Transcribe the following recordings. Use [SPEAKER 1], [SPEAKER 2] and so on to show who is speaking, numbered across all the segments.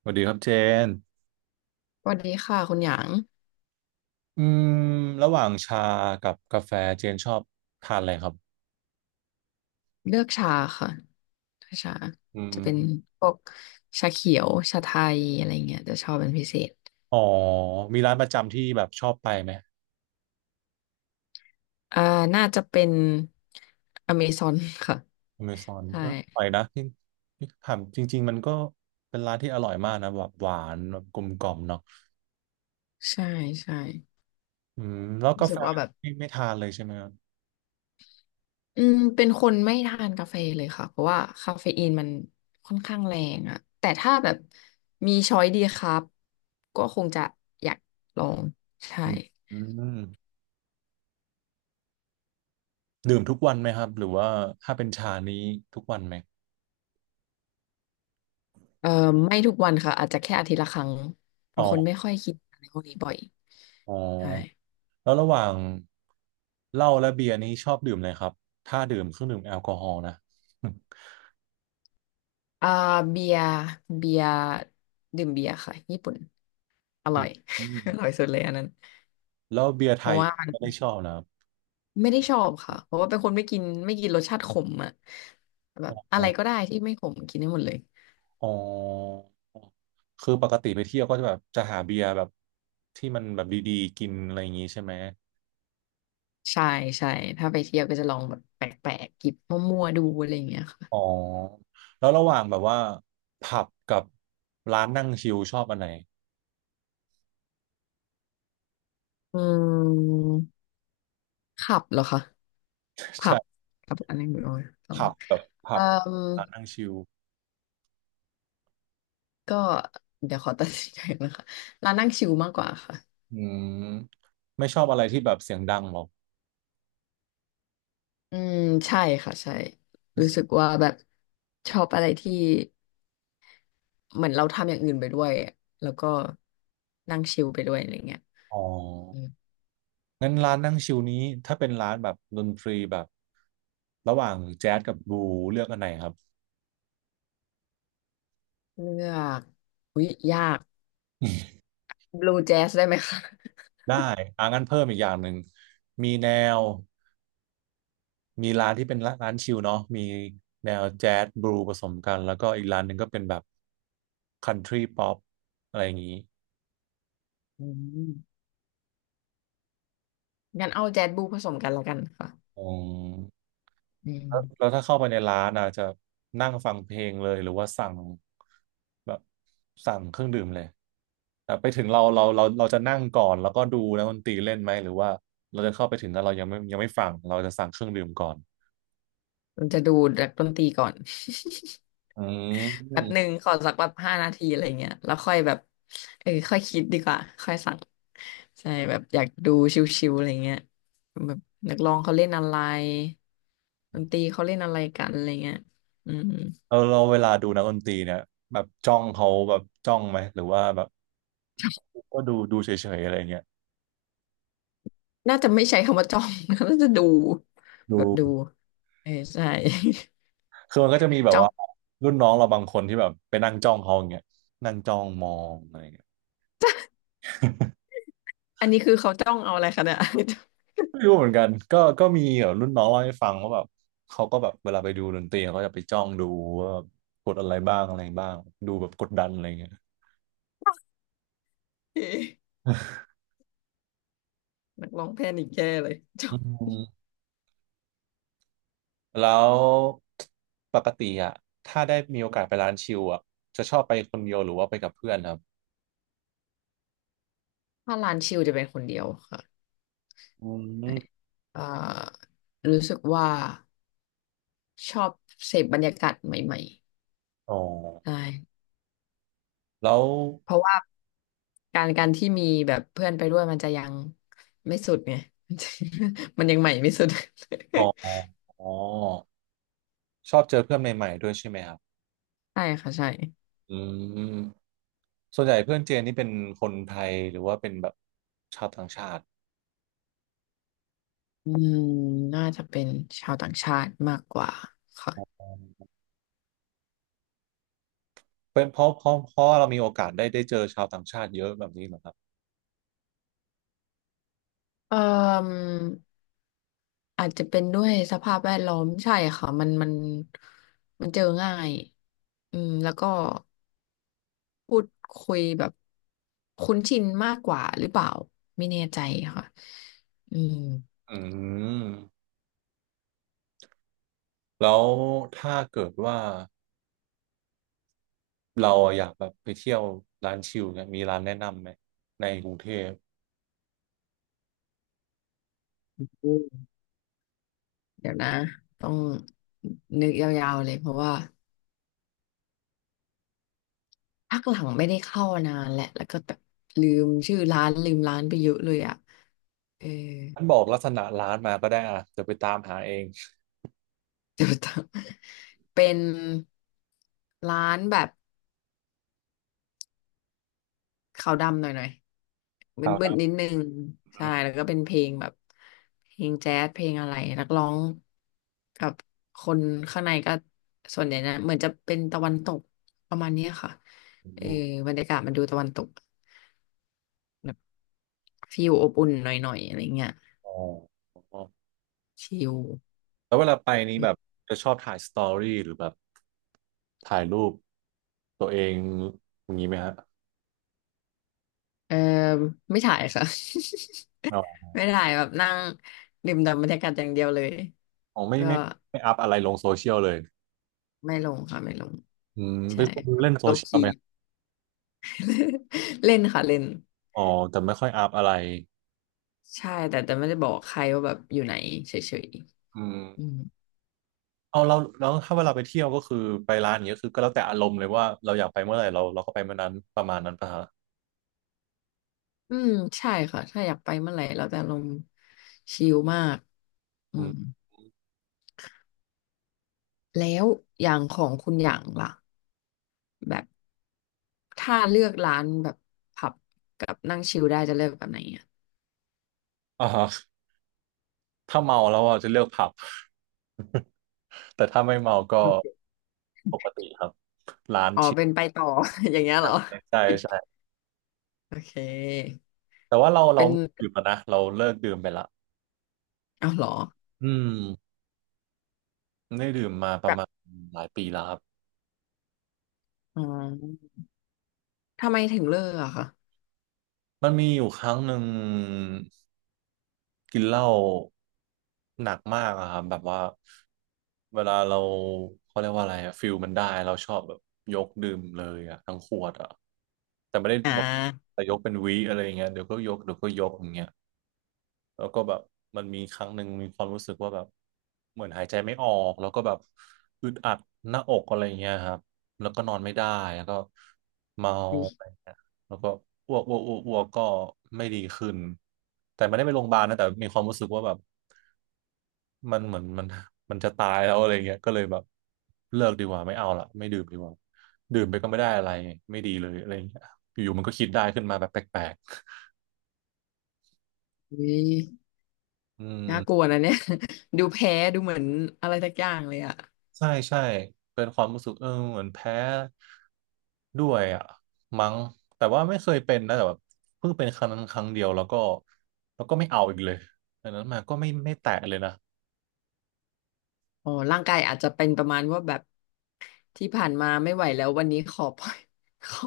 [SPEAKER 1] สวัสดีครับเจน
[SPEAKER 2] สวัสดีค่ะคุณหยาง
[SPEAKER 1] อืมระหว่างชากับกาแฟเจนชอบทานอะไรครับ
[SPEAKER 2] เลือกชาค่ะชา
[SPEAKER 1] อืม
[SPEAKER 2] จะเป็นพวกชาเขียวชาไทยอะไรเงี้ยจะชอบเป็นพิเศษ
[SPEAKER 1] อ๋อมีร้านประจำที่แบบชอบไปไหม
[SPEAKER 2] อ่าน่าจะเป็นอเมซอนค่ะ
[SPEAKER 1] อเมซอน
[SPEAKER 2] ใช่
[SPEAKER 1] เอออร่อยนะที่ที่ถามจริงๆมันก็เป็นร้านที่อร่อยมากนะแบบหวานแบบกลมกล่อมเนาะ
[SPEAKER 2] ใช่ใช่
[SPEAKER 1] อืมแล้ว
[SPEAKER 2] รู้
[SPEAKER 1] กา
[SPEAKER 2] สึ
[SPEAKER 1] แฟ
[SPEAKER 2] กว่าแบบ
[SPEAKER 1] ไม่ทานเลยใช่ไหมครับ
[SPEAKER 2] เป็นคนไม่ทานกาแฟเลยค่ะเพราะว่าคาเฟอีนมันค่อนข้างแรงอะแต่ถ้าแบบมีช้อยดีครับก็คงจะอยากลองใช่
[SPEAKER 1] อืมอืมดื่มทุกวันไหมครับหรือว่าถ้าเป็นชานี้ทุกวันไหม
[SPEAKER 2] เอ่อไม่ทุกวันค่ะอาจจะแค่อาทิตย์ละครั้งเพ
[SPEAKER 1] อ๋
[SPEAKER 2] ราะคน
[SPEAKER 1] อ
[SPEAKER 2] ไม่ค่อยคิดอะไรพวกนี้บ่อย
[SPEAKER 1] อ๋อ
[SPEAKER 2] ใช่
[SPEAKER 1] แล้วระหว่างเหล้าและเบียร์นี้ชอบดื่มเลยครับถ้าดื่มเครื่องดื่มแอลกอฮอล์นะ
[SPEAKER 2] อ่าเบียร์เบียร์ดื่มเบียร์ค่ะญี่ปุ่นอร่อย
[SPEAKER 1] อืม
[SPEAKER 2] อร่อยสุดเลยอันนั้น
[SPEAKER 1] แล้วเบียร์
[SPEAKER 2] เพ
[SPEAKER 1] ไท
[SPEAKER 2] ราะ
[SPEAKER 1] ย
[SPEAKER 2] ว่า
[SPEAKER 1] ไม่ได้ชอบนะครับ
[SPEAKER 2] ไม่ได้ชอบค่ะเพราะว่าเป็นคนไม่กินรสชาติขมอ่ะแบบอะ
[SPEAKER 1] อ๋
[SPEAKER 2] ไร
[SPEAKER 1] อ
[SPEAKER 2] ก็ได้ที่ไม่ขมกินได้หมดเลย
[SPEAKER 1] อ๋อคือปกติไปเที่ยวก็จะแบบจะหาเบียร์แบบที่มันแบบดีๆกินอะไรอย่างงี้ใช่ไหม
[SPEAKER 2] ใช่ใช่ถ้าไปเที่ยวก็จะลองแบบแปลกๆกิบมั่วๆดูอะไรอย่างเงี้ยค่ะ
[SPEAKER 1] อ๋อแล้วระหว่างแบบว่าผับกับร้านนั่งชิลชอบอันไหน
[SPEAKER 2] อืมขับเหรอคะ ผับ
[SPEAKER 1] ใช่
[SPEAKER 2] ขับอันนี้ไม่รู้ต้อง
[SPEAKER 1] ผับแบบผั
[SPEAKER 2] เอ่
[SPEAKER 1] บ
[SPEAKER 2] อ
[SPEAKER 1] ร้านนั่งชิล
[SPEAKER 2] ก็เดี๋ยวขอ ตัดสินใจนะคะร้านนั่งชิลมากกว่าค่ะ
[SPEAKER 1] อืมไม่ชอบอะไรที่แบบเสียงดังหรอก
[SPEAKER 2] อืมใช่ค่ะใช่รู้สึกว่าแบบชอบอะไรที่เหมือนเราทำอย่างอื่นไปด้วยแล้วก็นั่งชิลไปด้วยอะไรเงี้ย
[SPEAKER 1] อ๋อ
[SPEAKER 2] อืม
[SPEAKER 1] งั้นร้านนั่งชิลนี้ถ้าเป็นร้านแบบดนตรีแบบระหว่างแจ๊สกับบลูเลือกอันไหนครับ
[SPEAKER 2] เลือกอุ๊ยยาก บลูแจ๊สได้ไหมคะ
[SPEAKER 1] ได้อ่างั้นเพิ่มอีกอย่างหนึ่งมีแนวมีร้านที่เป็นร้านชิลเนาะมีแนวแจ๊สบลูผสมกันแล้วก็อีกร้านหนึ่งก็เป็นแบบคันทรีป๊อปอะไรอย่างนี้
[SPEAKER 2] อืมงั้นเอาแจ๊สบลูผสมกันแล้วกันค่ะ
[SPEAKER 1] อืม
[SPEAKER 2] อืม
[SPEAKER 1] แล้วถ้าเข้าไปในร้านอ่ะจะนั่งฟังเพลงเลยหรือว่าสั่งแบบสั่งเครื่องดื่มเลยแต่ไปถึงเราจะนั่งก่อนแล้วก็ดูนะมักดนตรีเล่นไหมหรือว่าเราจะเข้าไปถึงแล้วเรายังไม่ฟังเราจะสั่งเครื่องดื่มก่อน
[SPEAKER 2] มันจะดูดนักดนตรีก่อน
[SPEAKER 1] อื
[SPEAKER 2] แบบห
[SPEAKER 1] ม
[SPEAKER 2] นึ่งขอสักแบบ5 นาทีอะไรเงี้ยแล้วค่อยแบบค่อยคิดดีกว่าค่อยสั่งใช่แบบอยากดูชิวๆอะไรเงี้ยแบบนักร้องเขาเล่นอะไรดนตรีเขาเล่นอะไรกันอะไรเงี้ยอืม
[SPEAKER 1] เออเราเวลาดูนักดนตรีเนี่ยแบบจ้องเขาแบบจ้องไหมหรือว่าแบบก็ดูเฉยๆอะไรเงี้ย
[SPEAKER 2] น่าจะไม่ใช้คำว่าจ้อง น่าจะดูแบ
[SPEAKER 1] ดู
[SPEAKER 2] บดูเออใช่
[SPEAKER 1] คือมันก็จะมีแบ บ
[SPEAKER 2] จ้อง
[SPEAKER 1] ว่ารุ่นน้องเราบางคนที่แบบไปนั่งจ้องเขาอย่างเงี้ยนั่งจ้องมองอะไรเงี้ย
[SPEAKER 2] อันนี้คือเขาจ้องเอาอะไรคะเนี่ย
[SPEAKER 1] ไม่รู้เหมือนกันก็มีแบบรุ่นน้องเล่าให้ฟังว่าแบบเขาก็แบบเวลาไปดูดนตรีเขาจะไปจ้องดูว่ากดอะไรบ้างอะไรบ้างดูแบบกดดันอะไรเงี้ย
[SPEAKER 2] เอ๊ะ นักร้องแพนิคแย่เลยจ้อ
[SPEAKER 1] อื
[SPEAKER 2] ง
[SPEAKER 1] มแล้วปกติอ่ะถ้าได้มีโอกาสไปร้านชิลอ่ะจะชอบไปคนเดียวหรือว่าไปกับเพื่อนครับ
[SPEAKER 2] ถ้าร้านชิลจะเป็นคนเดียวค่ะ
[SPEAKER 1] อืม
[SPEAKER 2] เอ่อรู้สึกว่า ชอบเสพบรรยากาศใหม่
[SPEAKER 1] อ๋อ
[SPEAKER 2] ๆใช่
[SPEAKER 1] แล้ว
[SPEAKER 2] เพราะว่าการที่มีแบบเพื่อนไปด้วยมันจะยังไม่สุดไง มันจะมันยังใหม่ไม่สุด
[SPEAKER 1] อ๋ออ๋อชอบเจอเพื่อนใหม่ๆด้วยใช่ไหมครับ
[SPEAKER 2] ใช่ค่ะใช่
[SPEAKER 1] อืมส่วนใหญ่เพื่อนเจนนี่เป็นคนไทยหรือว่าเป็นแบบชาวต่างชาติ
[SPEAKER 2] อืมน่าจะเป็นชาวต่างชาติมากกว่าค่ะ
[SPEAKER 1] เป็นเพราะเรามีโอกาสได้เจอชาวต่างชาติเยอะแบบนี้เหรอครับ
[SPEAKER 2] เอ่ออาจจะเป็นด้วยสภาพแวดล้อมใช่ค่ะมันเจอง่ายอืมแล้วก็พูดคุยแบบคุ้นชินมากกว่าหรือเปล่าไม่แน่ใจค่ะอืม
[SPEAKER 1] อืมแล้วถ้าเกิดว่าเราอยากแบบไปเที่ยวร้านชิลเนี่ยมีร้านแนะนำไหมในกรุงเทพ
[SPEAKER 2] เดี๋ยวนะต้องนึกยาวๆเลยเพราะว่าพักหลังไม่ได้เข้านานแหละแล้วก็แบบลืมชื่อร้านลืมร้านไปเยอะเลยอ่ะเออ
[SPEAKER 1] ท่านบอกลักษณะร้านมาก็ได้อ่ะจะไปตามหาเอง
[SPEAKER 2] เดี๋ยวต้องเป็นร้านแบบขาวดำหน่อยๆ
[SPEAKER 1] ค
[SPEAKER 2] มื
[SPEAKER 1] รั
[SPEAKER 2] ด
[SPEAKER 1] บ
[SPEAKER 2] ๆนิดนึงใช่แล้วก็เป็นเพลงแบบเพลงแจ๊สเพลงอะไรนักร้องกับคนข้างในก็ส่วนใหญ่นะเหมือนจะเป็นตะวันตกประมาณเนี้ยค่ะ
[SPEAKER 1] อื
[SPEAKER 2] เออ
[SPEAKER 1] ม
[SPEAKER 2] บรรยากาศมันดูตะวันตก ฟิลอบอุ่นหน่อยๆอะไรเงี้ย
[SPEAKER 1] อ๋อ
[SPEAKER 2] ชิล
[SPEAKER 1] แล้วเวลาไปนี้แบบจะชอบถ่ายสตอรี่หรือแบบถ่ายรูปตัวเองอย่างนี้ไหมฮะ
[SPEAKER 2] เออไม่ถ่ายค่ะ
[SPEAKER 1] อ
[SPEAKER 2] ไม่ถ่ายแบบนั่งดื่มด่ำบรรยากาศอย่างเดียวเลย
[SPEAKER 1] อ๋อไม่
[SPEAKER 2] ก็
[SPEAKER 1] ไม่ไม่อัพอะไรลงโซเชียลเลย
[SPEAKER 2] ไม่ลงค่ะไม่ลง
[SPEAKER 1] อืมเป็
[SPEAKER 2] ใช่
[SPEAKER 1] นคน
[SPEAKER 2] แบบ
[SPEAKER 1] เล่นโซ
[SPEAKER 2] โล
[SPEAKER 1] เชียล
[SPEAKER 2] คี
[SPEAKER 1] ไหม
[SPEAKER 2] เล่นค่ะเล่น
[SPEAKER 1] อ๋อแต่ไม่ค่อยอัพอะไร
[SPEAKER 2] ใช่แต่ไม่ได้บอกใครว่าแบบอยู่ไหนเฉย
[SPEAKER 1] อืม
[SPEAKER 2] ๆอืม
[SPEAKER 1] เอาเราแล้วถ้าเวลาไปเที่ยวก็คือไปร้านอย่างเงี้ยคือก็แล้วแต่อารมณ์เลยว่าเราอยากไปเมื่อไหร่เราก็ไปเมื่อนั้นประมาณนั้นปะฮะ
[SPEAKER 2] อืมใช่ค่ะถ้าอยากไปเมื่อไหร่เราจะลงชิลมากอื
[SPEAKER 1] อื
[SPEAKER 2] ม
[SPEAKER 1] ม
[SPEAKER 2] แล้วอย่างของคุณอย่างล่ะแบบ ถ้าเลือกร้านแบบผับกับนั่งชิลได้จะเลือกแบบไหนอ่ะ
[SPEAKER 1] อ่าฮะถ้าเมาแล้วอ่ะจะเลือกผับ แต่ถ้าไม่เมาก็
[SPEAKER 2] โอเค
[SPEAKER 1] ปกติครับ
[SPEAKER 2] อ๋อเป็นไปต่อ อย่างเงี้ยเหรอ
[SPEAKER 1] ใช่ใช่
[SPEAKER 2] โอเค
[SPEAKER 1] แต่ว่าเรา
[SPEAKER 2] เป็น
[SPEAKER 1] ไม่ดื่มแล้วนะเราเลิกดื่มไปละ
[SPEAKER 2] เอาเหรอ
[SPEAKER 1] อืมไม่ได้ดื่มมาประ
[SPEAKER 2] แบบ
[SPEAKER 1] มาณหลายปีแล้วครับ
[SPEAKER 2] อ๋อทำไมถึงเลิกอะคะ
[SPEAKER 1] มันมีอยู่ครั้งหนึ่ง กินเหล้าหนักมากอะครับแบบว่าเวลาเราเขาเรียกว่าอะไรอะฟิลมันได้เราชอบแบบยกดื่มเลยอะทั้งขวดอะแต่ไม่ได้
[SPEAKER 2] อ่
[SPEAKER 1] หมด
[SPEAKER 2] า
[SPEAKER 1] แต่ยกเป็นวิอะไรอย่างเงี้ยเดี๋ยวก็ยกเดี๋ยวก็ยกอย่างเงี้ย แล้วก็แบบมันมีครั้งหนึ่งมีความรู้สึกว่าแบบเหมือนหายใจไม่ออกแล้วก็แบบอึดอัดหน้าอกอะไรเงี้ยครับแล้วก็นอนไม่ได้แล้วก็เมา
[SPEAKER 2] วิวย
[SPEAKER 1] อะไรเงี้ยแล้วก็อ้วกก็ไม่ดีขึ้นแต่ไม่ได้ไปโรงพยาบาลนะแต่มีความรู้สึกว่าแบบมันเหมือนมันจะตายแล้วอะไรเงี้ยก็เลยแบบเลิกดีกว่าไม่เอาละไม่ดื่มดีกว่าดื่มไปก็ไม่ได้อะไรไม่ดีเลยอะไรเงี้ยอยู่ๆมันก็คิดได้ขึ้นมาแบบแปลก
[SPEAKER 2] อุ๊ย
[SPEAKER 1] ๆอืม
[SPEAKER 2] น่ากลัวนะเนี่ย ดูแพ้ดูเหมือนอะไรสักอย่างเลยอะ
[SPEAKER 1] ใช่ใช่เป็นความรู้สึกเออเหมือนแพ้ด้วยอ่ะมั้งแต่ว่าไม่เคยเป็นนะแต่แบบเพิ่งเป็นครั้งนั้นครั้งเดียวแล้วก็ไม่เอาอีกเลยดังนั้นมาก็ไม่แตะเลยนะ
[SPEAKER 2] อ๋อร่างกายอาจจะเป็นประมาณว่าแบบที่ผ่านมาไม่ไหวแล้ววันนี้ขอปล่อย ขอ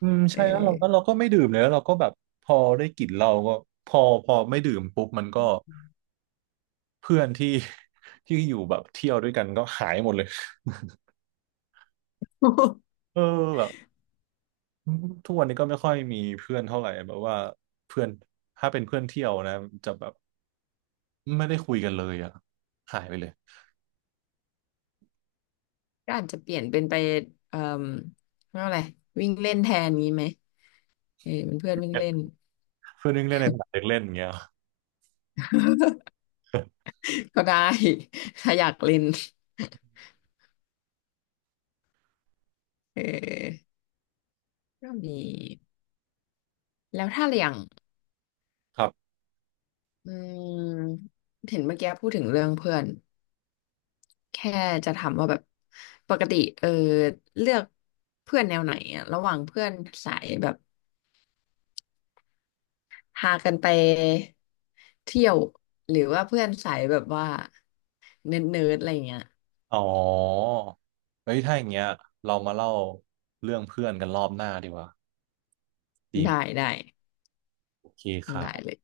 [SPEAKER 1] อืม
[SPEAKER 2] เอ
[SPEAKER 1] ใช่
[SPEAKER 2] อ
[SPEAKER 1] แล้วเราก็ไม่ดื่มเลยแล้วเราก็แบบพอได้กลิ่นเราก็พอไม่ดื่มปุ๊บมันก็เพื่อนที่ ที่อยู่แบบเที่ยวด้วยกันก็หายหมดเลย เออแบบทุกวันนี้ก็ไม่ค่อยมีเพื่อนเท่าไหร่แบบว่าเพื่อนถ้าเป็นเพื่อนเที่ยวนะจะแบบ ไม่ได้คุยกันเลยอ่ะหายไปเลย
[SPEAKER 2] ก็อาจจะเปลี่ยนเป็นไปเอ่อเรียกว่าอะไรวิ่งเล่นแทนนี้ไหม เออเป็นเพื่อนวิ่งเล่น
[SPEAKER 1] เพื่อนนึงเล่นในสนามเด็กเล่นอย่างเงี้ย
[SPEAKER 2] ก็ได้ถ้าอยากเล่นเออก็มีแล้วถ้าอย่าง
[SPEAKER 1] ครับ
[SPEAKER 2] อืมเห็นเมื่อกี้พูดถึงเรื่องเพื่อนแค่จะถามว่าแบบปกติเลือกเพื่อนแนวไหนอะระหว่างเพื่อนสายแบบพากันไปเที่ยวหรือว่าเพื่อนสายแบบว่าเนิร์ดๆอะไรเงี้ย
[SPEAKER 1] อ๋อเฮ้ยถ้าอย่างเงี้ยเรามาเล่าเรื่องเพื่อนกันรอบหน้าดีกว่าดีไหม
[SPEAKER 2] ได้ได้
[SPEAKER 1] โอเคครั
[SPEAKER 2] ได้เล
[SPEAKER 1] บ
[SPEAKER 2] ย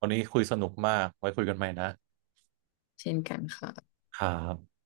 [SPEAKER 1] วันนี้คุยสนุกมาก ไว้คุยกันใหม่นะ
[SPEAKER 2] เช่นกันค่ะ
[SPEAKER 1] ครับ